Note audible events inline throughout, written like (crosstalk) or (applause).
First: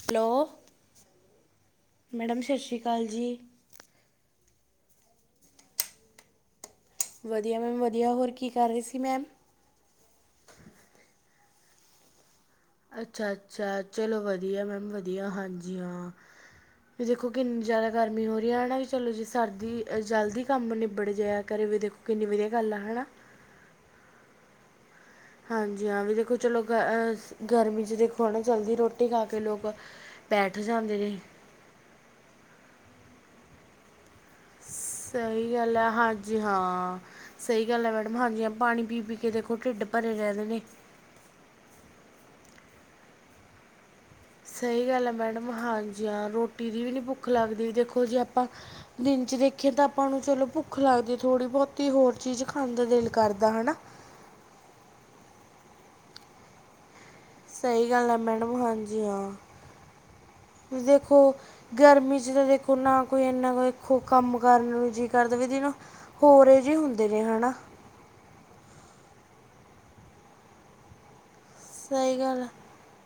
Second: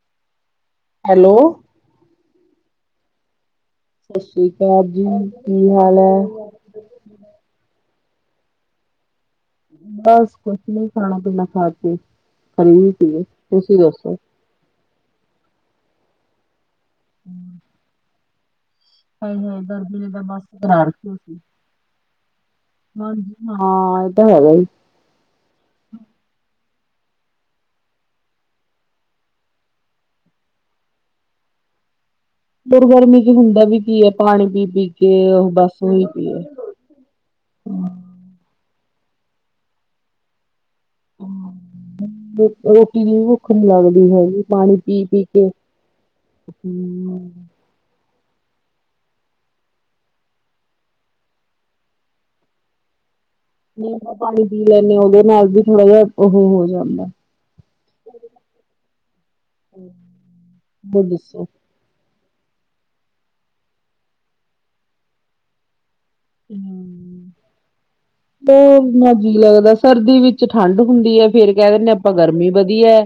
Hello hello madam ਸਤਿ ਸ਼੍ਰੀ ਅਕਾਲ ਜੀ ਸਤਿ ਸ੍ਰੀ ਅਕਾਲ ਜੀ ਕੀ ਹਾਲ ਹੈ ਵਧੀਆ ਮੈਮ ਵਧੀਆ ਹੋਰ ਕੀ ਕਰ ਰਹੀ ਸੀ ਮੈਮ ਬਸ ਕੁਛ ਨੀ ਖਾਣਾ ਪੀਣਾ ਖਾ ਕੇ ਖਰੀਦੀ ਪਏ ਅੱਛਾ ਅੱਛਾ ਤੁਸੀਂ ਦੱਸੋ ਚਲੋ ਵਧੀਆ ਮੈਮ ਵਧੀਆ ਹਾਂਜੀ ਹਾਂ ਵੀ ਦੇਖੋ ਕਿੰਨੀ ਜ਼ਿਆਦਾ ਗਰਮੀ ਹੋ ਰਹੀ ਹੈ ਹਨ ਨਾ ਚਲੋ ਜੀ ਹਾਏ ਹਾਏ ਸਰਦੀ ਗਰਮੀ ਨੇ ਤਾਂ ਬਸ ਜਲਦੀ ਕੰਮ ਕਰਾ ਰੱਖੀ ਨਿਬੜੇ ਜਿਹੇਹਾ ਕਰੇ ਵ ਦੇਖੋ ਕਿੰਨੀ ਵਧੀਆ ਗੱਲ ਆ ਹੈ ਨਾ ਹਾਂ ਇਹਏ ਤਾਂ ਹੈਗਾ ਹਾਂਜੀ ਹਾਂ ਵੀ ਦੇਖੋ ਚਲੋ ਗ ਗਰਮੀ ' ਦੇਖੋ ਹਨ ਨਾ ਚਲਦੀ ਰੋਟੀ ਖਾ ਕੇ ਲੋਕ ਬੈਠ ਜਾਂਦੇ ਨੇ ਦੁਰਗਰਮੀ ਚ ਹੁੰਦਾ ਵੀ ਕੀ ਹੈ ਪਾਣੀ ਪੀ ਪੀਕੇ ਉਹ ਸਹੀ ਗੱਲ ਬਸ ਹੈ ਉਓਹੀ ਹਾਂਜੀ ਪੀਏ ਹਾਂ। ਸਹੀ ਗੱਲ ਹੈ ਮੈਡਮ ਹਾਂਜੀ ਹ ਪਾਣੀ ਪੀ ਪੀ ਕੇ ਦੇਖੋ ਢਿੱਡ ਭਰੇ ਰਹਿਿੰਦੇ ਨੇ ਰੋਟੀ ਦੀ ਭੁੱਖ ਨੀ ਲੱਗਦੀ ਹੈਗੀ ਪਾਣੀ ਸਹੀ ਪੀ ਗੱਲ ਆ ਪੀ ਕੇ ਮੈਡਮ ਹਾਂਜੀ ਹਾਂ ਰੋਟੀ ਦੀ ਵੀ ਨੀ ਭੁੱਖ ਹਮ ਲੱਗਦੀ ਦੇਖੋ ਜੇ ਆਪਾਂ ਦਿਨ ਚ ਦੇਖੀਏ ਤਾਂ ਆਪਾਂ ਨੂੰ ਚਲੋ ਭੁੱਖ ਲੱਗਦੀ ਥੋੜ੍ਹੀ ਬਹੁਤੀ ਹੋਰ ਚੀਜ਼ ਖਾਣ ਦਾ ਦਿਲ ਕਰਦਾ ਹਨ ਪਾਣੀ ਪੀ ਲੈਂਦੇ ਹਾਂ ਉਹਦੇ ਨਾਲ ਵੀ ਥੋੜਾ ਜਿਹਾ ਉਹ ਹੋ ਜਾਂਦਾ ਸਹੀ ਗੱਲ ਹੈ ਮੈਡਮ ਹਾਂਜੀ ਹਾਂ ਤੁਸੀ ਹੋਰ ਦੇਖੋ ਦੱਸੋ ਗਰਮੀ ਚ ਤਾਂ ਦੇਖੋ ਨਾ ਕੋਈ ਇਨਾ ਕੋ ਖੋ ਕੰਮ ਕਰਨ ਨੂੰ ਜੀ ਕਰ ਦੇਵੇ ਨਾ ਹੋਰ ਇਹ ਜਿਹੇ ਹੁੰਦੇ ਨੇ ਹਨਾ ਬਹੁਤ ਮਜ਼ੀ ਲੱਗਦਾ ਸਰਦੀ ਵਿੱਚ ਠੰਡ ਹੁੰਦੀ ਹੈ ਫੇਰ ਕਹਿ ਦਿੰਣੇ ਆਪਾਂ ਸਹੀ ਗੱਲ ਗਰਮੀ ਹੈ ਵਧੀ ਏ?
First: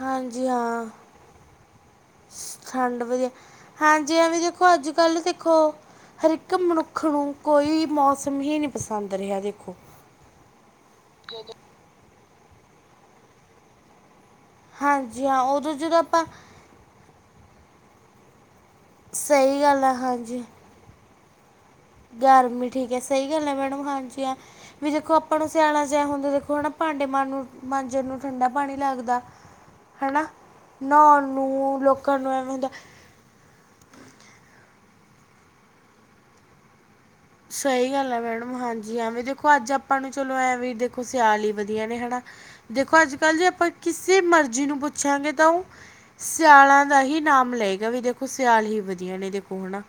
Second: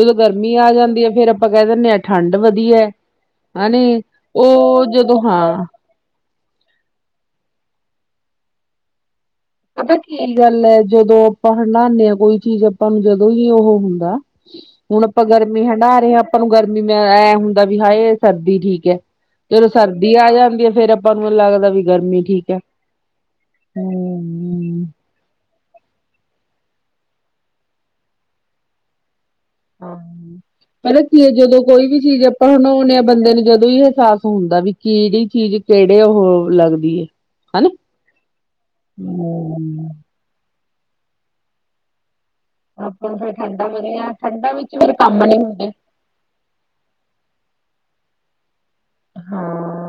ਜਦੋਂ ਗਰਮੀ ਆ ਹਾਂ ਜਾਂਦੀ ਹੈ ਫੇਰ ਆਪਾਂ ਕਹਿ ਦਿੰਣੇ ਹਾਂ ਠੰਡ ਵਧੀਆ। ਹੇ ਨੀ ਹਾਂਜੀ ਐਵੇਂ ਦੇਖੋ ਉਹ ਅੱਜ ਜਦੋਂ ਕੱਲ੍ਹ ਹਾਂ ਦੇਖੋ ਹਰ ਇੱਕ ਮਨੁੱਖ ਨੂੰ ਕੋਈ ਵੀ ਮੌਸਮ ਹੀ ਨਹੀਂ ਪਸੰਦ ਰਿਹਾ ਜੇ ਪਤਾ ਕੀ ਗੱਲ ਹੈ ਜਦੋਂ ਆਪਾ ਹੰਡਾਣੇ ਆਂ ਕੋਈ ਚੀਜ਼ ਆਪਾਂ ਨੂੰ ਜਦੋਂ ਹੀ ਉਹ ਹੁੰਦਾ ਹੁਣ ਆਪਾ ਹਾਂਜੀ ਹਾਂ ਗਰਮੀ ਉਦੋਂ ਹੰਢਾ ਜਦੋਂ ਰਹੇ ਹਾਂ ਆਪਾਂ ਆਪਾ ਨੂੰ ਗਰਮੀ ਮ ਐ ਹੁੰਦਾ ਵੀ ਹਾਏ ਸਰਦੀ ਠੀਕ ਏ ਸਹੀ ਜਦੋ ਗੱਲ ਸਰਦੀ ਆ ਹਾਂਜੀ ਜਾਂਦੀ ਹੈ ਫੇਰ ਆਪਾ ਨੂੰ ਲੱਗਦਾ ਵੀ ਗਰਮੀ ਠੀਕ ਹੈ ਸਹੀ ਗੱਲ ਏ ਮੈਡਮ ਹਾਂਜੀ ਏ ਹਮ ਵੀ ਦੇਖੋ ਆਪਾ ਨੂੰ ਸਿਆਲਾ ਚ ਏ ਹੁੰਦਾ ਦੇਖੋ ਹਨਾ ਭਾਂਡੇ ਮਾਂ ਨੂੰ ਮਾਂਜਣ ਨੂੰ ਠੰਡਾ ਪਾਣੀ ਲੱਗਦਾ ਹਾਂ ਹਨਾ? ਪਤਾ ਕੀ ਨਹਾਉਣ ਹੈ ਜਦੋਂ ਨੂੰ ਕੋਈ ਵੀ ਲੋਕਾਂ ਚੀਜ਼ ਨੂੰ ਆਪਾਂ ਐਵੇਂ ਹੁੰਦਾ ਬਣਾਉਣੇ ਆ ਬੰਦੇ ਨੂੰ ਜਦੋਂ ਹੀ ਅਹਿਸਾਸ ਹੁੰਦਾ ਵੀ ਕਿਹੜੀ ਚੀਜ਼ ਕਿਹੜੇ ਉਹ ਲੱਗਦੀ ਏ ਸਹੀ ਗੱਲ ਆ ਮੈਡਮ ਹਾਂਜੀ ਐਵੇਂ ਦੇਖੋ ਅੱਜ ਆਪਾਂ ਨੂੰ ਚਲੋ ਐ ਵੀ ਦੇਖੋ ਸਿਆਲ ਈ ਵਧੀਆ ਨੇ ਹੈਨਾ ਦੇਖੋ ਅੱਜ-ਕੱਲ ਜੇ ਆਪਾ ਕਿਸੇ ਮਰਜ਼ੀ ਨੂੰ ਪੁੱਛਾਂਗੇ ਤਾਂ ਓ ਸਿਆਲਾਂ ਦਾ ਹੀ ਨਾਮ ਲਏਗਾ ਵੀ ਦੇਖੋ ਸਿਆਲ ਹੀ ਵਧੀਆ ਨੇ ਦੇਖੋ ਹਨਾ।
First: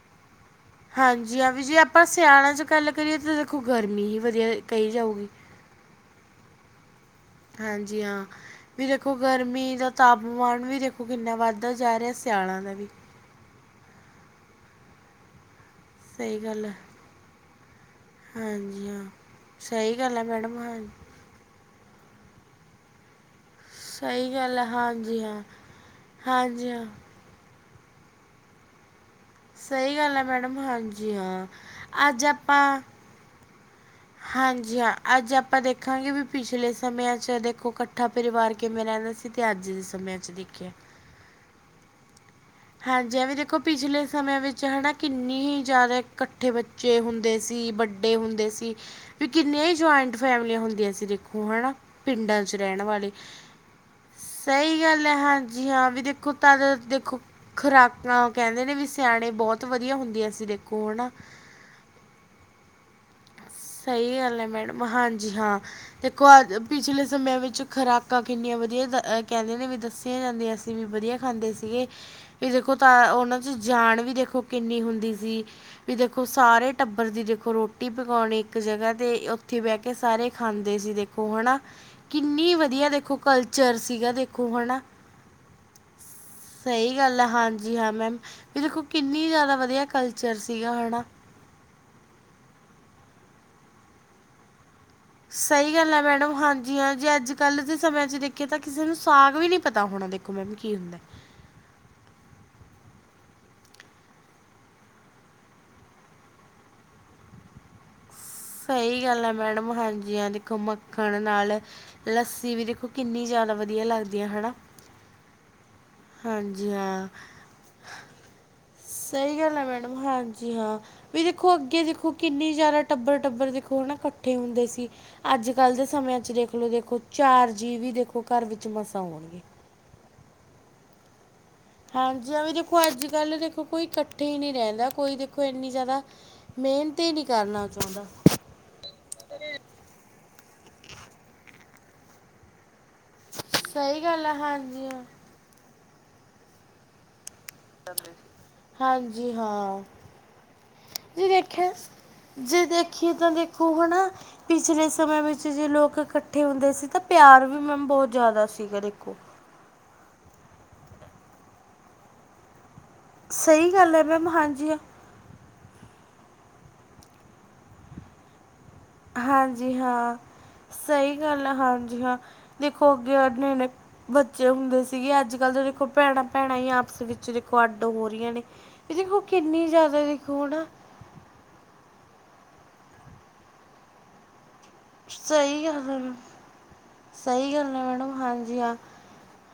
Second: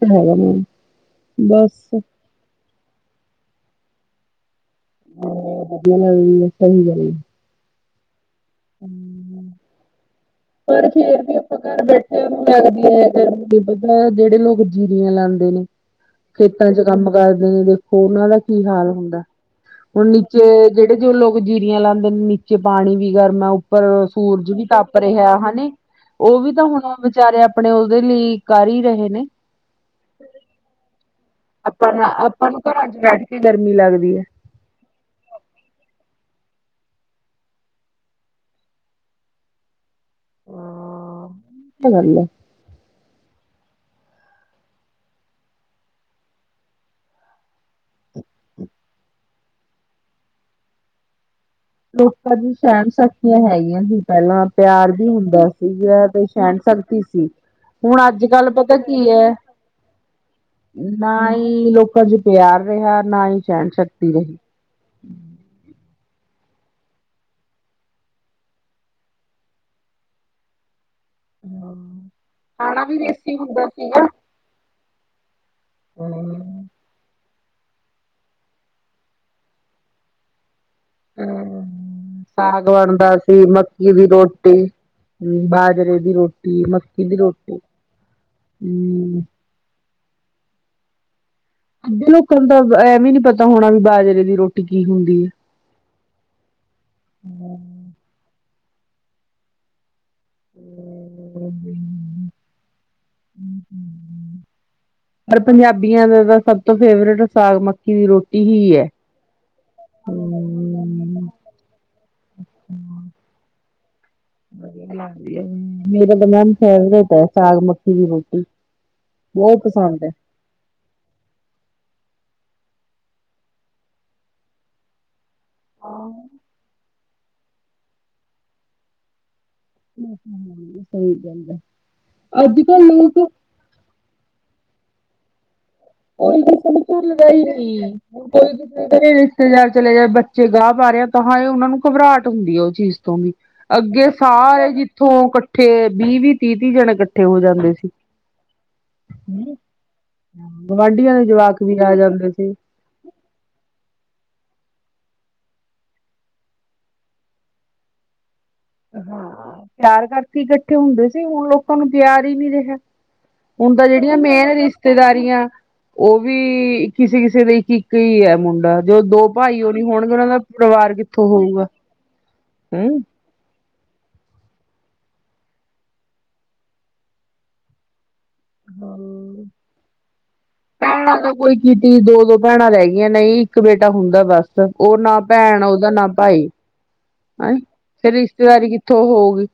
ਹੂੰ। ਹਾਂਜੀ ਹਾਂ ਵੀ ਜੇ ਆਪਾਂ ਸਿਆਣਾ ਚ ਗੱਲ ਕਰੀਏ ਤਾਂ ਦੇਖੋ ਗਰਮੀ ਈ ਵਧੀਆ ਏ। (inaudible) ਹਾਂਜੀ ਹਾਂ ਵੀ ਦੇਖੋ ਗਰਮੀ ਦਾ ਤਾਪਮਾਨ ਵੀ ਪਰ ਦੇਖੋ ਫੇਰ ਕਿੰਨਾ ਵੱਧਦਾ ਜਾ ਰੇਆ ਸਿਆਲ ਦਾ ਵੀ। ਤਾਨੂੰ ਤੇ ਪਤਾ ਜੇੜੇ ਲੋਕ ਜੀਰੀਆਂ ਲਾਂਦੇ ਨੇ। ਸਹੀ ਗੱਲ ਖੇਤਾਂ ਹੈ ਚ ਕੰਮ ਕਾਰਦੇ ਨੇ ਦੇਖੋ ਓਨਾਂ ਦਾ ਕੀ ਹਾਂਜੀ ਹਾਲ ਹਾਂ ਹੁੰਦਾ। ਸਹੀ ਹੁਣ ਗੱਲ ਹੈ ਨੀਚੇ ਮੈਡਮ ਹਾਂ ਜੇੜੇ-ਜੇੜੇ ਲੋਕ ਜੀਰੀਆਂ ਲਾਂਦੇ ਨੇ ਨੀਚੇ ਪਾਨੀ ਵੀ ਗਰਮ ਆ। ਉੱਪਰ ਸਹੀ ਸੂਰਜ ਗੱਲ ਹੈ ਵੀ ਤੱਪ ਹਾਂਜੀ ਰੇਆ ਹਾਂ ਹੈਨੀ ਓ ਵੀ ਤੇ ਹਾਂਜੀ ਹਾਂ ਹੁਣ ਵਿਚਾਰੇ ਆਪਣੇ ਓਦੇ ਲਈ ਕਰ ਈ ਰਹੇ ਨੇ। ਸਈ ਗੱਲ ਐ ਮੈਡਮ ਹਾਂਜੀ ਹਾਂ। ਆਪਾ ਨੂੰ ਆਪਾਂ ਨੂੰ ਕੱਰਾਂ ਚ ਬੈਠ ਕੇ ਗਰਮੀ ਲੱਗਦੀ ਐ। ਹਾਂਜੀ ਹਾਂ ਅੱਜ ਆਪਾ ਦੇਖਾਂਗੇ ਵੀ ਪਿਛਲੇ ਸਮਿਆਂ ਚ ਦੇਖੋ ਕੱਠਾ ਪਰਿਵਾਰ ਕਿਵੇਂ ਰੈੰਦਾ ਸੀ। ਤੇ ਅੱਜ ਦੇ ਸਮੇਂ ਚ ਦੇਖਿਆ। ਹਾਂ ਐ ਤਾਂ ਗੱਲ ਐ। ਹਾਂਜੀ ਐ ਵੀ ਦੇਖੋ ਪਿਛਲੇ ਸਮੇਂ ਵਿੱਚ ਹੈਨਾ ਕਿੰਨੇ ਹੀ ਜਾਂਦਾ ਕੱਠੇ ਬ ਚੇ ਹੁੰਦੇ ਸੀ ਬੱਡੇ ਹੁੰਦੇ ਸੀ ਤੇ ਕਿੰਨਿਆਂ ਈ ਜੁਆਇੰਟ ਫੈਮਲੀਆਂ ਹੁੰਦੀਆ ਸੀ ਦੇਖੋ ਹੈਨਾ ਲੋਕਾਂ ਪਿੰਡਾਂ ਦੀ ਚ ਰੈਣ ਸਹਿਣ ਵਾਲੇ ਸ਼ਕਤੀਆਂ ਹੈਗੀਆਂ ਸੀ ਪਹਿਲਾਂ ਸਈ ਪਿਆਰ ਗੱਲ ਵੀ ਐ ਹੁੰਦਾ ਹਾਂਜੀ ਹਾਂ ਵੀ ਸੀਗਾ ਤੇ ਦੇਖੋ ਸਹਿਣ ਤਦ ਸ਼ਕਤੀ ਦੇਖੋ ਸੀ। ਖਰਾ ਹੁਣ ਅੱਜ ਖੁਰਾਕਾਂ ਕੱਲ ਕੈਂਦੇ ਨੇ ਪਤਾ ਵੀ ਕੀ ਹੈ ਸਿਆਣੇ ਬੋਹਤ ਵਧੀਆ ਹੁੰਦੀਆਂ ਸੀ ਦੇਖੋ ਹੈਨਾ ਤੇ ਅੱਜ ਪਿਆਰ ਰੇਹਾ ਨਾ ਈ ਸਹਿਣ ਸ਼ਕਤੀ ਸਹੀ ਏ। ਗੱਲ ਹੈ ਮੈਡਮ ਹਾਂਜੀ ਹਾਂ ਦੇਖੋ ਅ ਪਿਛਲੇ ਸਮੇਆਂ ਵਿੱਚ ਖੁਰਾਕਾਂ ਕਿੰਨੀਆਂ ਵਧੀਆ ਕੈੰਦੇ ਨੇ ਵੀ ਦੱਸੀਆਂ ਜਾਂਦੀਆਂ ਸੀ। ਵੀ ਵਧੀਆ ਖਾਂਦੇ ਸੀਗੇ। ਵੀ ਦੇਖੋ ਤਾਂ ਓਨਾਂ 'ਚ ਜਾਨ ਵੀ ਦੇਖੋ ਕਿੰਨੀ ਹੁੰਦੀ ਸੀ ਵੀ ਦੇਖੋ ਸਾਰੇ ਟੱਬਰ ਦੀ ਦੇਖੋ ਰੋਟੀ ਪਕਾਓਣੀ ਇੱਕ ਜਗ੍ਹਾ ਤੇ ਓਥੇ ਬੈ ਕੇ ਸਾਰੇ ਖਾਂਦੇ ਸੀ ਦੇ ਖੋ ਹੈਨਾ ਕਿੰਨੀ ਸਾਗ ਵਧੀਆ ਬਣਦਾ ਦੇਖੋ ਕਲਚਰ ਸੀਗਾ ਦੇਖੋ ਹੈਨਾ ਹੂੰ ਬਾਜਰੇ ਦੀ ਰੋਟੀ ਮਕ ਗੱਲ ਆ ਹਾਂਜੀ ਹਾਂ ਮੈਮ ਵੀ ਦੇਖੋ ਕਿੰਨੀ ਜ਼ਿਆਦਾ ਵਧੀਆ ਕਲਚਰ ਸੀਗਾ ਹੈਨਾ ਅਧੇ ਲੋਕਾਂ ਨੂੰ ਤਾਂ ਐਵੀ ਨੀ ਪਤਾ ਹੋਣਾ ਵੀ ਬਾਜਰੇ ਦੀ ਰੋਟੀ ਕੀ ਹੁੰਦੀ ਹੈ। ਸਈ ਗੱਲ ਆ ਮੈਡਮ ਹਾਂਜੀ ਹਾਂ ਜੇ ਅੱਜ-ਕੱਲ ਦੇ ਸਮੇ ਚ ਦੇਖ ਕਿ ਤਾਂ ਕਿਸੇ ਨੂੰ ਸਾਗ ਵੀ ਨੀ ਪਤਾ ਹੋਣਾ ਦੇਖੋ ਮੈਮ ਕੀ ਹੁੰਦਾ (unintelligible) ਹੂੰ ਓਰ ਪੰਜਾਬੀਆਂ ਦਾ ਤਾਂ ਸਭ ਤੋ ਫੇਵਰੇਟ ਸਾਗ ਮਕ ਕੀ ਦੀ ਰੋਟੀ ਹੀ ਹੈ। ਸਈ ਗੱਲ ਐ ਮੈਡਮ। ਹਾਂਜੀ ਐ ਤੇ ਮੱਖਣ ਨਾਲ ਲੱਸੀ ਵੀ ਦੇਖੋ, ਕਿੰਨੀ ਜ਼ਿਆਦਾ ਵਧੀਆ ਲੱਗਦੀ ਆ, ਹੈਨਾ। ਬਣਾਦੀ ਐ ਮੇਰਾ ਤੇ ਮੈਮ, ਫੇਵਰੇਟ ਐ ਸਾਗ-ਮੱਕੀ ਦੀ ਰੋਟੀ। ਸਈ ਗੱਲ ਬਹੁਤ ਐ ਮੈਡਮ ਪਸੰਦ ਹੈ। ਹਾਂਜੀ ਹਾਂ। ਵੀ ਦੇਖੋ ਅੱਗੇ ਦੇਖੋ ਕਿੰਨੀ ਜਾਦਾ ਟੱਬਰ-ਟੱਬਰ ਦੇਖੋ ਹੈਨਾ ਕੱਠੇ ਹੁੰਦੇ ਸੀ। ਅੱਜ ਕੱਲ ਦੇ ਸਮੇ ਚ ਦੇਖਲੋ, ਦੇਖੋ ਚਾਰ ਜੀ ਵੀ ਦੇਖੋ ਕੱਰ ਵਿੱਚ ਮਸਾਂ ਹੋਣਗੇ। ' (inaudible) ' ਸਈ ਗੱਲ ਐ। ਹਾਂਜੀ, ਐਵੇਂ ਦੇਖੋ, ਅੱਜ-ਕੱਲ੍ਹ ਦੇਖੋ, ਕੋਈ ਕੱਠੇ ਹੀ ਨਹੀਂ ਰਹਿੰਦਾ ਕੋਈ ਦੇਖੋ ਕੋਈ ਐਨੀ ਜ਼ਿਆਦਾ ' (inaudible) ' ਮਿਹਨਤ ਹੀ ਨਹੀਂ ਲੜਾਈ ਕਰਨਾ ਹੋਈ ਚਾਹੁੰਦਾ ਕੋਈ ' (inaudible) ' ਰਿਸ਼ਤੇਦਾਰ ਚਲੇ ਗਏ, ਬੱਚੇ ਗਾਹ ਪਾ ਰਿਹਾ ਤਾਂ ਹਾਂ, ਉਹਨਾ ਨੂੰ ਘਬਰਾਹਟ ਹੁੰਦੀ ਹੈ, ਓ ਚੀਜ਼ ਸਹੀ ਅੱਗੇ ਗੱਲ ਆ ਸਾਰੇ ਹਾਂਜੀ ਹਾਂ ਜਿੱਥੋਂ ਕੱਠੇ ਵੀਹ-ਵੀਹ ਤੀਹ-ਤੀਹ ਜਣੇ ਇਕੱਠੇ ਹੋ ਜਾਂਦੇ ਸੀ। ਹਾਂਜੀ ਹਾਂ। ਗਵਾਂਢੀਆਂ ਦੇ ਜਵਾਕ ਵੀ ਆ ਜਾਂਦੇ ਸੀ। ਦੇਖੀਆ ਤਾਂ ਦੇਖੋ ਹੈਨਾ। ਪਿਛਲੇ ਸਮੇਂ ਵਿੱਚ ਜੇ ਲੋਕ ਇਕੱਠੇ ਹੁੰਦੇ ਸੀ ਤਾਂ ਪਿਆਰ ਵੀ ਮੈਮ ਬਹੁਤ ਜ਼ਿਆਦਾ ਸੀ। ਹਾਂ ਪਿਆਰ ਕਰਕੇ ਇਕੱਠੇ ਹੁੰਦੇ ਸੀ, ਹੁਣ ਲੋਕਾਂ ਨੂੰ ਪਿਆਰ ਹੀ ਨੀ ਰਿਹਾ। ਸਹੀ ਹੁਣ ਤਾਂ ਗੱਲ ਹੈ ਜਿਹੜੀਆਂ ਮੈਮ ਮੇਨ ਹਾਂਜੀ ਹਾਂ ਰਿਸ਼ਤੇਦਾਰੀਆਂ ਉਹ ਵੀ ਕਿਸੇ-ਕਿਸੇ ਦੇ ਇੱਕ ਹੀ ਐ ਮੁੰਡਾ ਜੋ ਦੋ ਭਾਈ ਉਹ ਹਾਂਜੀ ਨੀ ਹੋਣਗੇ ਹਾਂ ਉਹਨਾਂ ਦਾ ਪਰਿਵਾਰ ਸਹੀ ਕਿੱਥੋਂ ਗੱਲ ਆ ਹੋਊਗਾ। ਹਾਂਜੀ ਹਾਂ ਦੇਖੋ ਹਮ (unintelligible) ਬੱਚੇ ਹੁੰਦੇ ਸੀਗੇ ਅੱਜ-ਕੱਲ੍ਹ ਤਾਂ ਦੇਖੋ ਭੈਣਾਂ-ਭੈਣਾਂ ਹੀ ਆਪਸ ਵਿੱਚ ਦੇਖੋ ਅੱਡ ਹੋ ਰਹੀਆਂ ਨੇ। ਇਹ ਦੇਖੋ ਕਿੰਨੀ ਜ਼ਿਆਦਾ ਦੇਖੋ ਹੈਨਾ। ਭੈਣਾਂ ਤਾਂ ਕੋਈ ਤਿੱਜੀ ਦੋ -ਦੋ ਭੈਣਾਂ ਰਹਿ ਗਈਆਂ, ਨਹੀਂ ਇੱਕ ਬੇਟਾ ਹੁੰਦਾ ਬਸ ਉਹ ਨਾ ਪੈੜ ਸਹੀ ਉਹਦਾ ਗੱਲ ਨਾ ਆ ਪਾਈ ਸਹੀ ਆਈ ਗੱਲ ਆ ਫੇਰ ਮੈਡਮ ਹਾਂਜੀ ਰਿਸ਼ਤੇਦਾਰੀ ਹਾਂ ਕਿੱਥੋਂ ਉਹ ਹੋਉਗੀ।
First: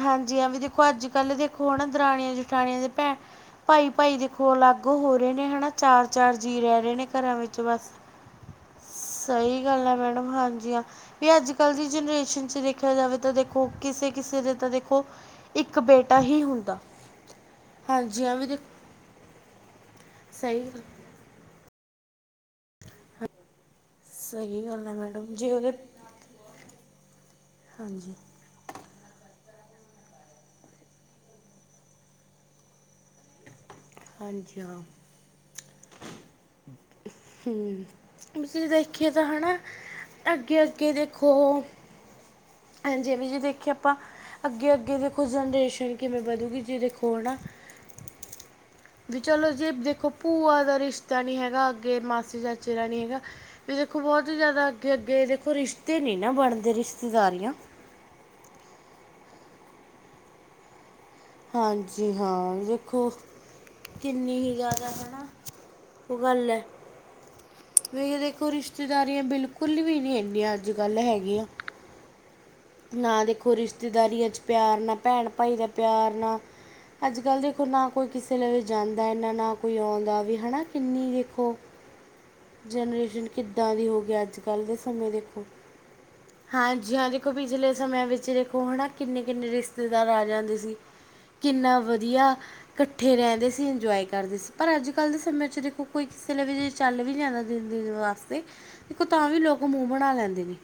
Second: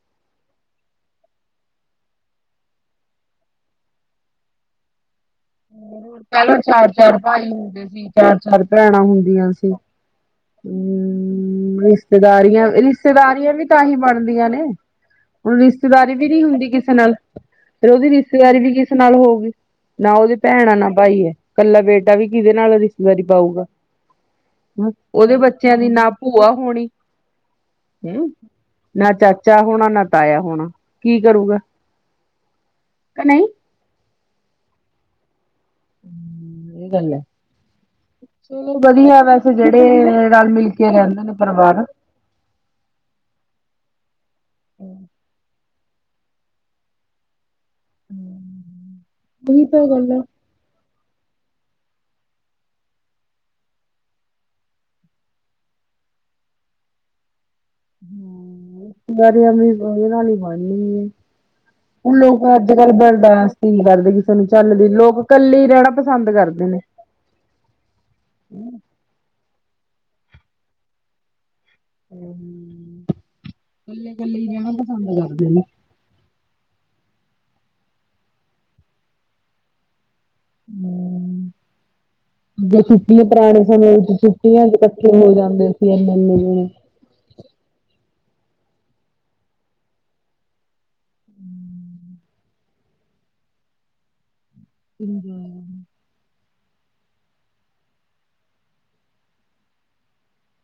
ਹਾਂਜੀ, ਆ ਵੀ ਦੇਖੋ, ਅੱਜ ਕੱਲ੍ਹ ਦੇਖੋ, ਹੈਨਾ ਦਰਾਣੀਆਂ- ਜਠਾਣੀਆਂ ਦੇ, ਭੈ ਭਾਈ-ਭਾਈ ਦੇ ਖੋ ਲਾਗੂ ਹੋ ਰਹੇ ਨੇ, ਹੈਂਨਾ। ਚਾਰ-ਚਾਰ ਪਹਿਲਾਂ ਜੀਅ ਰਹਿ ਚਾਰ ਰਹੇ ਨੇ ਚਾਰ ਘਰਾਂ ਭਾਈ ਵਿੱਚ ਹੁੰਦੇ ਬਸ। ਸੀ ਚਾਰ ਚਾਰ ਭੈਣਾਂ ਹੁੰਦੀਆਂ ਸਹੀ ਸੀ ਗੱਲ ਆ ਮੈਡਮ। ਹਾਂਜੀ, ਅ, ਵੀ ਅੱਜ-ਕੱਲ੍ਹ ਹਮ ਦੀ ਜਨਰੇਸ਼ਨ 'ਚ ਰਿਸ਼ਤੇਦਾਰੀਆਂ ਦੇਖਿਆ ਜਾਵੇ ਤਾਂ ਰਿਸ਼ਤੇਦਾਰੀਆਂ ਵੀ ਦੇਖੋ ਤਾਂ ਹੀ ਕਿਸੇ ਕਿਸੇ ਬਣਦੀਆਂ ਦੇ ਨੇ, ਤਾਂ ਦੇਖੋ ਹੁਣ ਇੱਕ ਰਿਸ਼ਤੇਦਾਰੀ ਬੇਟਾ ਵੀ ਨੀ ਹੀ ਹੁੰਦੀ ਹੁੰਦਾ ਕਿਸੇ ਨਾਲ। ਫਿਰ ਉਹਦੀ ਹਾਂਜੀ ਹਾਂ ਰਿਸ਼ਤੇਦਾਰੀ ਦੇਖ ਵੀ ਕਿਸ ਨਾਲ ਹੋਊਗੀ, ਨਾ ਉਹਦੀ ਸਹੀ ਭੈਣਾਂ ਨਾਲ। ਗੱਲ ਭਾਈ ਐ, ਕੱਲਾ ਬੇਟਾ ਵੀ ਕਿਹਦੇ ਨਾਲ ਰਿਸ਼ਤੇਦਾਰੀ ਪਾਊਗਾ? ਸਹੀ ਗੱਲ ਹੈ ਮੈਡਮ ਉਹਦੇ ਜੇ ਉਹਦੇ ਬੱਚਿਆਂ ਦੀ ਨਾ ਭੂਆ ਹੋਣੀ। ਹਾਂਜੀ ਹੂੰ ਨਾ ਚਾਚਾ ਹੋਣਾ, ਨਾ ਤਾਇਆ ਹੋਣਾ, ਕੀ ਕਰੂਗਾ, ਕ ਨਹੀਂ। ਹਾਂਜੀ, ਹਾਂ। ਏ ਗੱਲ ਐ। ਤੁਸੀਂ ਚਲੋ, ਦੇਖੀਏ ਵਧੀਆ ਤਾਂ ਹੈ ਵੈਸੇ, ਨਾ ਜਿਹੜੇ ਅੱਗੇ ਰਲ-ਮਿਲ ਕੇ ਅੱਗੇ ਰਹਿੰਦੇ ਨੇ ਦੇਖੋ ਪਰਿਵਾਰ। ਹਾਂਜੀ ਜਿਵੇਂ ਦੇਖੇ ਆਪਾਂ, ਅੱਗੇ-ਅੱਗੇ ਦੇਖੋ, ਜਨਰੇਸ਼ਨ ਕਿਵੇਂ ਵਧੂਗੀ ਜੀ, ਦੇਖੋ ਹੈਨਾ? ਵੀ ਚਲੋ ਉਹੀ ਜੇ ਤਾਂ ਦੇਖੋ, ਗੱਲ ਹੈ ਭੂਆ ਦਾ ਰਿਸ਼ਤਾ ਨੀ ਹੈਗਾ ਅੱਗੇ, ਮਾਸੀ-ਚਾਚੇ ਦਾ ਨੀ ਹੈਗਾ ਵੀ ਦੇਖੋ ਬਹੁਤ ਹੀ ਜ਼ਿਆਦਾ ਅੱਗੇ-ਅੱਗੇ ਦੇਖੋ ਰਿਸ਼ਤੇ ਨਹੀਂ ਨਾ ਬਣਦੇ ਰਿਸ਼ਤੇਦਾਰੀਆਂ ਹੰਮ (unintelligible) ਹਾਂਜੀ ਹੁਣ ਲੋਕ ਹਾਂ ਅੱਜ-ਕੱਲ੍ਹ ਦੇਖੋ ਬਰਦਾਸ਼ਤ ਨੀ ਕਰਦੇ ਕਿਸੇ ਕਿੰਨੀ ਨੂੰ ਹੀ ਚੱਲਦੇ ਜ਼ਿਆਦਾ ਲੋਕ ਹਨਾ ਕੱਲੇ ਹੀ ਰਹਿਣਾ। ਉਹ ਪਸੰਦ ਗੱਲ ਹੈ ਕਰਦੇ ਨੇ। ਵੀ ਦੇਖੋ ਰਿਸ਼ਤੇਦਾਰੀਆਂ ਬਿਲਕੁਲ ਵੀ ਨੀ ਇੰਨੀਆਂ ਅੱਜ-ਕੱਲ ਹੈਗੀਆਂ। ਹੂੰ ਨਾ ਦੇਖੋ ਰਿਸ਼ਤੇਦਾਰੀਆਂ ਚ ਪਿਆਰ ਨਾ ਪਸੰਦ ਭੈਣ ਕਰਦੇ ਭਾਈ ਨੇ ਦਾ ਪਿਆਰ ਨਾ, ਅੱਜ-ਕੱਲ੍ਹ ਦੇਖੋ ਨਾ ਕੋਈ ਕਿਸੇ ਲਈ ਵੀ ਜਾਂਦਾ ਇਨਾ ਨਾ ਕੋਈ ਆਉਂਦਾ ਵੀ ਹੈਣਾ ਕਿੰਨੀ ਵੇਖੋ। ਜੇ ਛੁੱਟੀਆਂ ਜਨਰੇਸ਼ਨ ਪੁਰਾਣੇ ਕਿੱਦਾਂ ਦੀ ਸਮੇਂ ਹੋ ਵਿੱਚ ਗਈ ਛੁੱਟੀਆਂ ਅੱਜ-ਕੱਲ੍ਹ ਚ ਦੇ ਸਮੇਂ ਇਕੱਠੇ ਹੋ ਦੇਖੋ, ਜਾਂਦੇ ਸੀ ਇੰਨੇ ਇੰਨੇ ਜਣੇ। ਹਾਂਜੀ-ਹਾਂਜੀ। ਪਿਛਲੇ ਸਮਿਆਂ ਵਿੱਚ ਦੇਖੋ ਹੈਨਾ ਕਿੰਨੇ-ਕਿੰਨੇ ਰਿਸ਼ਤੇਦਾਰ ਆ ਜਾਂਦੇ ਸੀ। ਕਿੰਨਾ ਵਧੀਆ, ਕੱਠੇ ਰਹਿੰਦੇ ਸੀ ਇੰਜੋਏ ਕਰਦੇ ਸੀ। ਪਰ ਅੱਜ ਕੱਲ੍ਹ ਦੇ ਸਮੇਂ ਚ ਦੇਖੋ ਕੋਈ ਕਿਸੇ ਨੇ ਵੀ ਜੇ ਚੱਲ ਵੀ ਜਾਂਦਾ ਦਿਨ-ਦਿਨ ਵਾਸਤੇ ਦੇਖੋ ਤਾਂ ਵੀ ਲੋਕ ਮੂੰਹ ਬਣਾ ਲੈਂਦੇ ਨੇ।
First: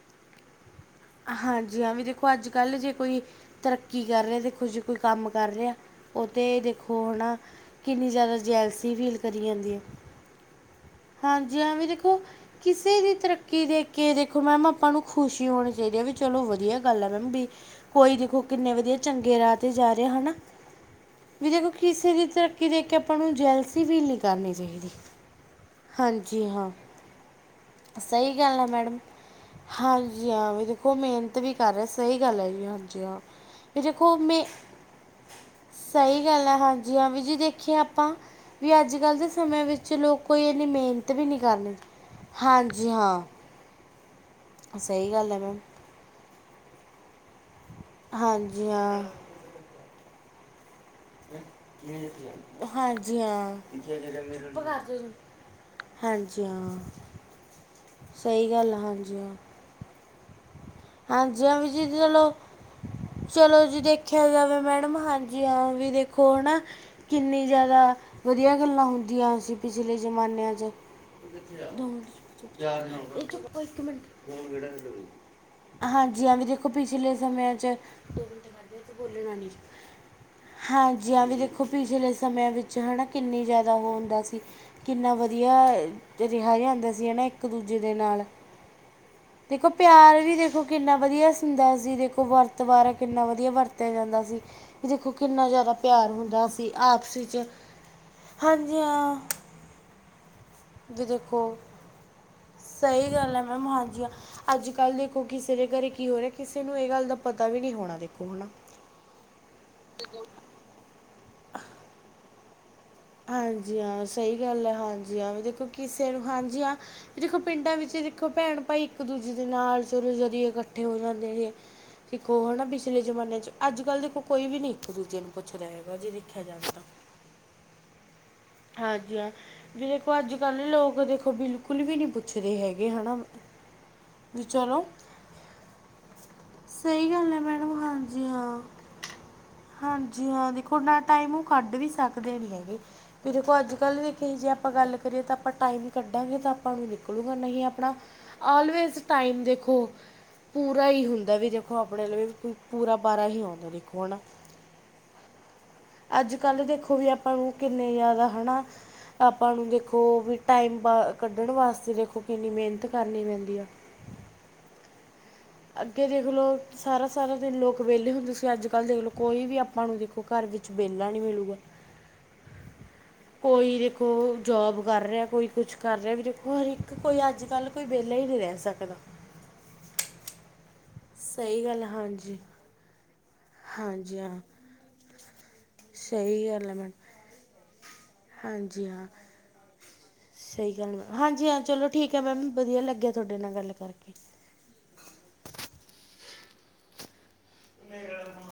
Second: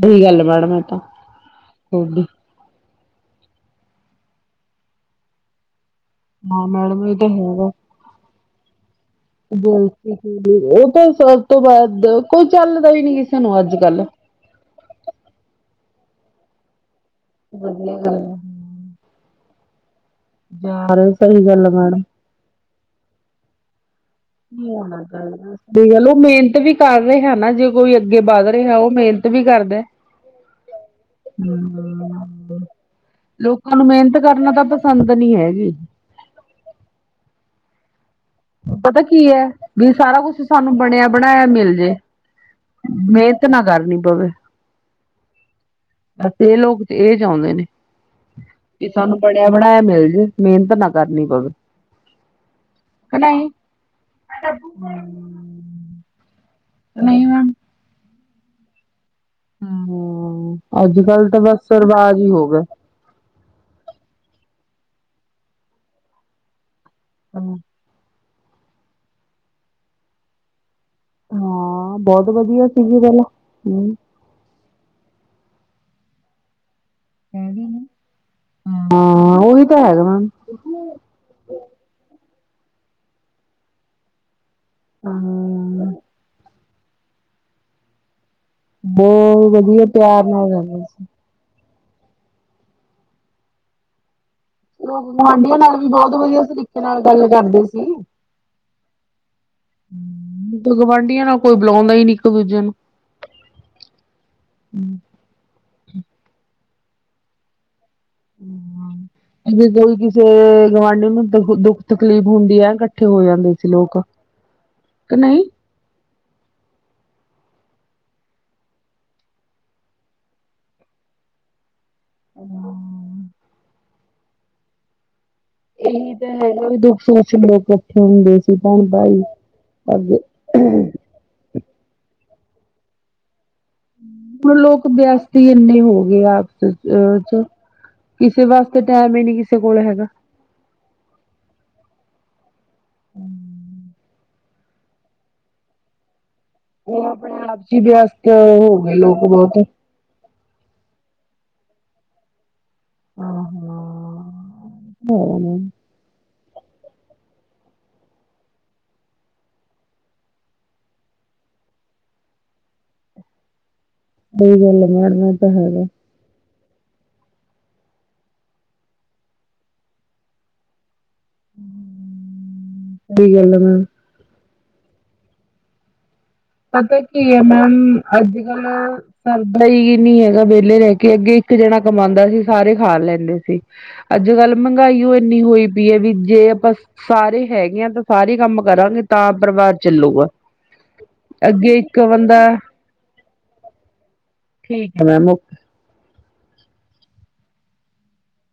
ਬਹੀ ਗਾੱਲ ਏ ਮੈਡਮ ਐ ਤਾਂ ਹਾਂਜੀ, ਹਾਂ ਵੀ ਤੁਹਾਡੀ। ਦੇਖੋ ਅੱਜ ਕੱਲ ਜੇ ਕੋਈ ਤਰੱਕੀ ਕਰ ਰੇਆ, ਦੇਖੋ ਜੇ ਕੋਈ ਕੰਮ ਕਰ ਰੇਆ ਓ ਤੇ ਹਾਂ ਦੇਖੋ ਮੈਡਮ ਇਹ ਤਾਂ ਹੈਣਾ ਹੈਗਾ। ਕਿੰਨੀ ਜਾਦਾ ਜੈਲਸੀ ਫੀਲ ਕਰੀ ਜਾਂਦੀ ਏ। ਓ ਤਾਂ ਸਭ ਤੋਂ ਬਾਦ ਦੇਖੋ ਕੋਈ ਚੱਲਦਾ ਈ ਦੀ ਨੀ ਕਿਸੇ ਨੂੰ ਤਰੱਕੀ ਦੇਖ ਅੱਜ-ਕੱਲ। ਕੇ ਦੇਖੋ ਮੈਮ ਆਪਾਂ ਨੂੰ ਖੁਸ਼ੀ ਹੋਣੀ ਚਾਈਦੀ ਐ ਵੀ ਚਲੋ ਵਦੀਆ ਗੱਲ ਐ ਮੈਮ ਵੀ ਕੋਈ ਦੇਖੋ ਕਿੰਨੇ ਵਧੀਆ ਚੰਗੇ ਰਾ ਤੇ ਜਾ ਰੇਐ ਹਨਾ, ਯਾਰ ਸਹੀ ਵੀ ਗੱਲ ਦੇਖੋ ਆ ਮੈਡਮ। ਕਿਸੇ ਦੀ ਤਰ ਤਰੱਕੀ ਦੇਖਕੇ ਆਪਾਂ ਨੂੰ ਜੈਲਸੀ ਫੀਲ ਨੀ ਕੀ ਹੋਨੈ ਗੱਲ ਦੱਸ। ਸਈ ਗੱਲ ਓ ਮੇਨਤ ਹਾਂ ਵੀ ਕਰ ਰੇ ਹੈ ਨਾ, ਜੇ ਕੋਈ ਅੱਗੇ ਸਹੀ ਵੱਧ ਗੱਲ ਰੇਆ ਹੈ, ਓ ਮੇਨਤ ਵੀ ਕਾਰਦੈ। ਤੇ ਓ ਮੇਨਤ ਵੀ ਕਾਰ ਰੇਐ, ਸਈ ਗੱਲ ਹੈ ਜੀ ਹਾਂਜੀ, ਹਾਂ। ਲੋਕਾਂ ਵੀ ਨੂੰ ਮੇਨਤ ਕਰਨਾ ਤਾਂ ਪਸਾੰਦ ਨੀ ਹੈਗੀ। ਸਈ ਗੱਲ ਐ ਹਾਂਜੀ ਹਾਂ, ਵੀ ਜੀ ਦੇਖੇਐ ਆਪਾਂ ਵੀ ਅੱਜ ਪਤਾ ਕੱਲ ਕੀ ਦੇ ਹੈ ਸਮੈਂ ਵੀ ਵਿੱਚ ਲੋਕ ਸਾਰਾ ਕੁਛ ਕੋਈ ਸਾਨੂੰ ਬਣਿਆ ਮੇਨਤ ਵੀ ਨੀ ਬਣਾਇਆ ਕਰਨੀ ਹਾਂਜੀ, ਹਾਂ। ਇਤ ਨਾ ਕਾਰਨੀ ਪਵੇ। ਸਈ ਗੱਲ ਐ, ਮੈਮ। ਬਾੱਸ ਏ ਲੋਕ ਏ ਚੋਂਦੇ ਨੇ। ਹਾਂਜੀ, ਹਾਂ। ਬਨਾ ਬਣਾਯਾ ਮੇਲ ਜੇ, ਮੇਨਤ ਨਾ ਕਾਰਨੀ ਪਵੇ। ਹਾਂਜੀ, ਹਾਂ। ਹਾਂਜੀ, ਹਾਂ। ਨਈ, ਮੈਮ। ਸਈ ਗੱਲ ਐ, ਹਾਂਜੀ, ਹਾਂ। ਹੂੰ, ਓ ਅੱਜ ਕੱਲ ਤਾਂ ਹਾਂਜੀ ਹਾਂ ਵੀ ਬਾੱਸ ਜੀ ਰਿਵਾਜ਼ ਚਲੋ ਈ ਹੋ ਗੇ। ਚਲੋ ਜੀ ਦੇਖੇਆ ਜਾਵੇ ਮੈਡਮ ਹਾਂਜੀ, ਹਾਂ ਵੀ ਦੇਖੋ ਹਣਾ ਕਿੰਨੀ ਜਾਦਾ ਵਧੀਆ ਗੱਲਾਂ ਹੁੰਦੀਆਂ ਸੀ ਪਿਛਲੇ ਜ਼ਮਾਨੇਆਂ ਚ। ਹਾਂ ਬਹੁਤ ਵਧੀਆ ਸੀਗੀ ਪਹਿਲਾਂ ਹੂੰ (unintelligible) ਹਾਂਜੀ-ਹਾਂਜੀ ਦੇਖੋ ਪਿਛਲੇ ਸਮੇਆਂ ਚ ਹਾਂ ਉਹੀ ਤਾਂ ਹੈਗਾ ਮੈਮ ਹਾਂਜੀ-ਹਾਂਜੀ, ਦੇਖੋ ਪਿਛਲੇ ਸਮੇਆਂ ਵਿੱਚ ਹਣਾ ਕਿੰਨੀ ਜਾਦਾ ਓ ਹੁੰਦਾ ਸੀ। ਕਿੰਨਾ ਵਧੀਆ ਰੇਆ ਗੇਆ ਹੁੰਦਾ ਸੀ ਨਾ ਇੱਕ ਦੂਜੇ ਦੇ ਨਾਲ। ਬੌ ਦੇਖੋ ਵਧੀਆ। ਪਿਆਰ ਨਾਲ ਦੇਖੋ ਰਹਿੰਦੇ ਕਿੰਨਾ ਸੀ। ਵਧੀਆ ਹੁੰਦਾ ਸੀ, ਦੇਖੋ ਵਰਤ ਵਾਰੇ ਕਿੰਨਾ ਵਧੀਆ ਵਰਤੇਆ ਜਾਂਦਾ ਸੀ। ਦੇਖੋ ਕਿੰਨਾ ਜਾਦਾ ਪਿਆਰ ਹੁੰਦਾ ਸੀ ਆਪਸ ਵਿੱਚ ਹਾਂਜੀ, ਹਾਂ। ਹੂੰ, ਗੁਆਂਢੀਆਂ ਨਾਲ ਕੋਈ ਬੁਲੋਂਦਾ ਨੀ। ਦੂਜੇ ਨੂੰ ਸਈ ਗੱਲ ਐ ਮੈਮ, ਹਾਂਜੀ, ਹਾਂ ਅੱਜ ਕੱਲ ਦੇ ਕਿਸੇ ਦੇ ਘਰੇ ਕੀ ਹੋ ਰੇਆ, ਕਿਸੇ ਨੂੰ ਏ ਗੱਲ ਦਾ ਪਤਾ ਵੀ ਨੀ ਹੋਣਾ ਦੇਖੋ ਹਣਾ ਜੇ ਕੋਈ ਕਿਸੇ ਗਵਾਂਢੀ ਨੂੰ ਦ ਦੁੱਖ ਤਕਲੀਫ਼ ਹੁੰਦੀ ਐ ਹਾਂਜੀ ਹਾਂ, ਸਈ ਗੱਲ ਐ ਕਿ ਹਾਂਜੀ ਹਾਂ, ਨਹੀਂ ਦੇਖੋ ਕਿਸੇ ਨੂੰ ਹਾਂਜੀ, ਹਾਂ। ਦੇਖੋ ਪਿੰਡਾਂ ਵਿੱਚ ਦੇਖੋ ਭੈਣ ਭਾਈ ਇੱਕ ਦੂਜੇ ਦੇ ਨਾਲ, ਚਲੋ ਜ਼ਰੀਏ ਇਕੱਠੇ ਹੋ ਜਾਂਦੇ ਨੇ। ਹ ਦੇਖੋ ਹਨਾ ਪਿਛਲੇ ਜ਼ਮਾਨੇ ਚ, ਅੱਜ-ਕੱਲ ਦੇਖੋ ਕੋਵੀ ਨੀ ਇੱਕ-ਦੂਜੇ ਨੂੰ ਪੁੱਛਦਾ ਹੈਗਾ ਜੇ ਏ ਤਾਂ ਦੇਖਿਆ ਹੈਗਾ ਜਾਵੇ ਵੀ ਤਾਂ ਦੁੱਖ-ਸੁੱਖ ਚ ਲੋਕ ਇਕੱਠੇ ਹੁੰਦੇ ਸੀ। ਭੈਣ ਹਾਂਜੀ, ਭਾਈ ਹਾਂ ਵੀ ਦੇਖੋ ਅੱਜ-ਕੱਲ ਲੋਕ ਦੇਖੋ ਬਿਲਕੁਲ ਵੀ ਨੀ ਪੁੱਛਦੇ ਹੈਗੇ ਹਣਾ। ਹੁਨ ਲੋਕ ਬੇਅਸਤ ਈ ਏਨੇ ਹੋਗੇ ਆਪਸ ਸਹੀ ਅ ਗੱਲ ਹੈ ਚ ਮੈਡਮ ਹਾਂਜੀ ਕਿਸੇ ਵਾਸਤੇ ਟੈਮ ਈ ਨੀ ਕਿਸੇ ਕੋਲ ਹੈਗਾ। ਜੀ ਹਾਂ ਦੇਖੋ ਨਾ ਟਾਈਮ ਓ ਕੱਢ ਵੀ ਸਾਕਦੇ ਨੀ ਹੈਗੇ। ਵੀ ਦੇਖੋ ਅੱਜ ਕੱਲ੍ਹ ਵੇਖੋ ਜੇ ਆਪਾਂ ਗੱਲ ਕਰੀਏ ਤਾਂ ਆਪਾਂ ਟਾਈਮ ਕੱਢਾਂਗੇ ਤਾਂ ਆਪਾਂ ਨੂੰ ਨਿਕਲੂਗਾ ਨਹੀਂ ਜੀ ਆਪਣਾ ਵਿਅਸਤ ਹੋ ਗਏ ਆਲਵੇਜ਼ ਲੋਕ ਟਾਈਮ ਬਹੁਤ ਦੇਖੋ ਪੂਰਾ ਹੀ ਹੁੰਦਾ ਵੀ ਦੇਖੋ ਆਪਣੇ ਲਈ ਵੀ ਪੂਰਾ ਪਾਰਾਂ ਹੀ ਆਉਂਦਾ ਦੇਖੋ ਹਨਾ ਅੱਜ ਕੱਲ੍ਹ ਦੇਖੋ ਵੀ ਆਪਾਂ ਨੂੰ ਕਿੰਨੇ ਜੈਦਾ ਹਣਾ। ਆਪਾਂ ਨੂੰ ਦੇਖੋ ਵੀ ਟਾਈਮ ਬਾ ਕੱਢਣ ਵਾਸਤੇ ਦੇਖੋ ਕਿੰਨੀ ਮੇਨਤ ਕਰਨੀ ਪੈਂਦੀ ਏ। ਸਹੀ ਗੱਲ ਆ ਮੈਡਮ ਇਹ ਤਾ ਹੈਗਾ। ਫੇਰ ਦੇਖ ਲੋ ਸਾਰਾ ਸਾਰਾ ਦਿਨ ਲੋਕ ਵਿਹਲੇ ਹੁੰਦੇ ਸੀਂ ਅੱਜ ਕੱਲ੍ਹ ਦੇਖ ਲਓ ਕੋਈ ਵੀ ਆਪਾਂ ਨੂੰ ਦੇਖੋ ਘਰ ਵਿੱਚ ਵੇਹਲਾ ਨਹੀਂ ਮਿਲੂ ਸਹੀ ਗੱਲ ਹੈ ਕੋਈ ਮੈਮ ਦੇਖੋ ਜੌਬ ਕਰ ਰਿਹਾ ਕੋਈ ਕੁਛ ਕਰ ਰਹੇ ਵੀ ਦੇਖੋ ਹਰ ਪਤਾ ਇੱਕ ਕੋਈ ਅੱਜ ਕੱਲ੍ਹ ਕੋਈ ਵੇਹਲਾ ਹੀ ਨਹੀਂ ਰਹਿ ਸਕਦਾ। ਕਰਦਾ ਹੀ ਨਹੀਂ ਹੈਗਾ ਵਿਹਲੇ ਰਹਿ ਕੇ ਅੱਗੇ ਇੱਕ ਸਹੀ ਜਣਾ ਗੱਲ ਕਮਾਂਦਾ ਹਾਂਜੀ ਸੀ ਸਾਰੇ ਖਾ ਲੈਂਦੇ ਸੀ। ਹਾਂਜੀ ਅੱਜ ਹਾਂ ਕੱਲ ਮਹਿੰਗਾਈ ਉਹ ਏਨੀ ਹੋਈ ਏ ਵੀ ਸਹੀ ਜੇ ਗੱਲ ਆਪਾਂ ਹੈ ਮੈਮ ਸਾਰੇ ਹੈਗੇ ਹਾ ਤਾਂ ਸਾਰੇ ਕੰਮ ਹਾਂਜੀ ਕਰਾਂਗੇ ਹਾਂ ਤਾਂ ਪਰਵਾਰ ਚੱਲੂਗਾ। ਸਹੀ ਗੱਲ ਮੈਮ ਹਾਂਜੀ ਹਾਂ ਅੱਗੇ ਚਲੋ ਇੱਕ ਠੀਕ ਹੈ ਬੰਦਾ ਮੈਮ ਵਧੀਆ ਲੱਗਿਆ ਤੁਹਾਡੇ ਨਾਲ ਗੱਲ ਕਰਕੇ। ਠੀਕ ਹੈ ਮੈਮ ਓਕੇ। ਹਾਂ (unintelligible)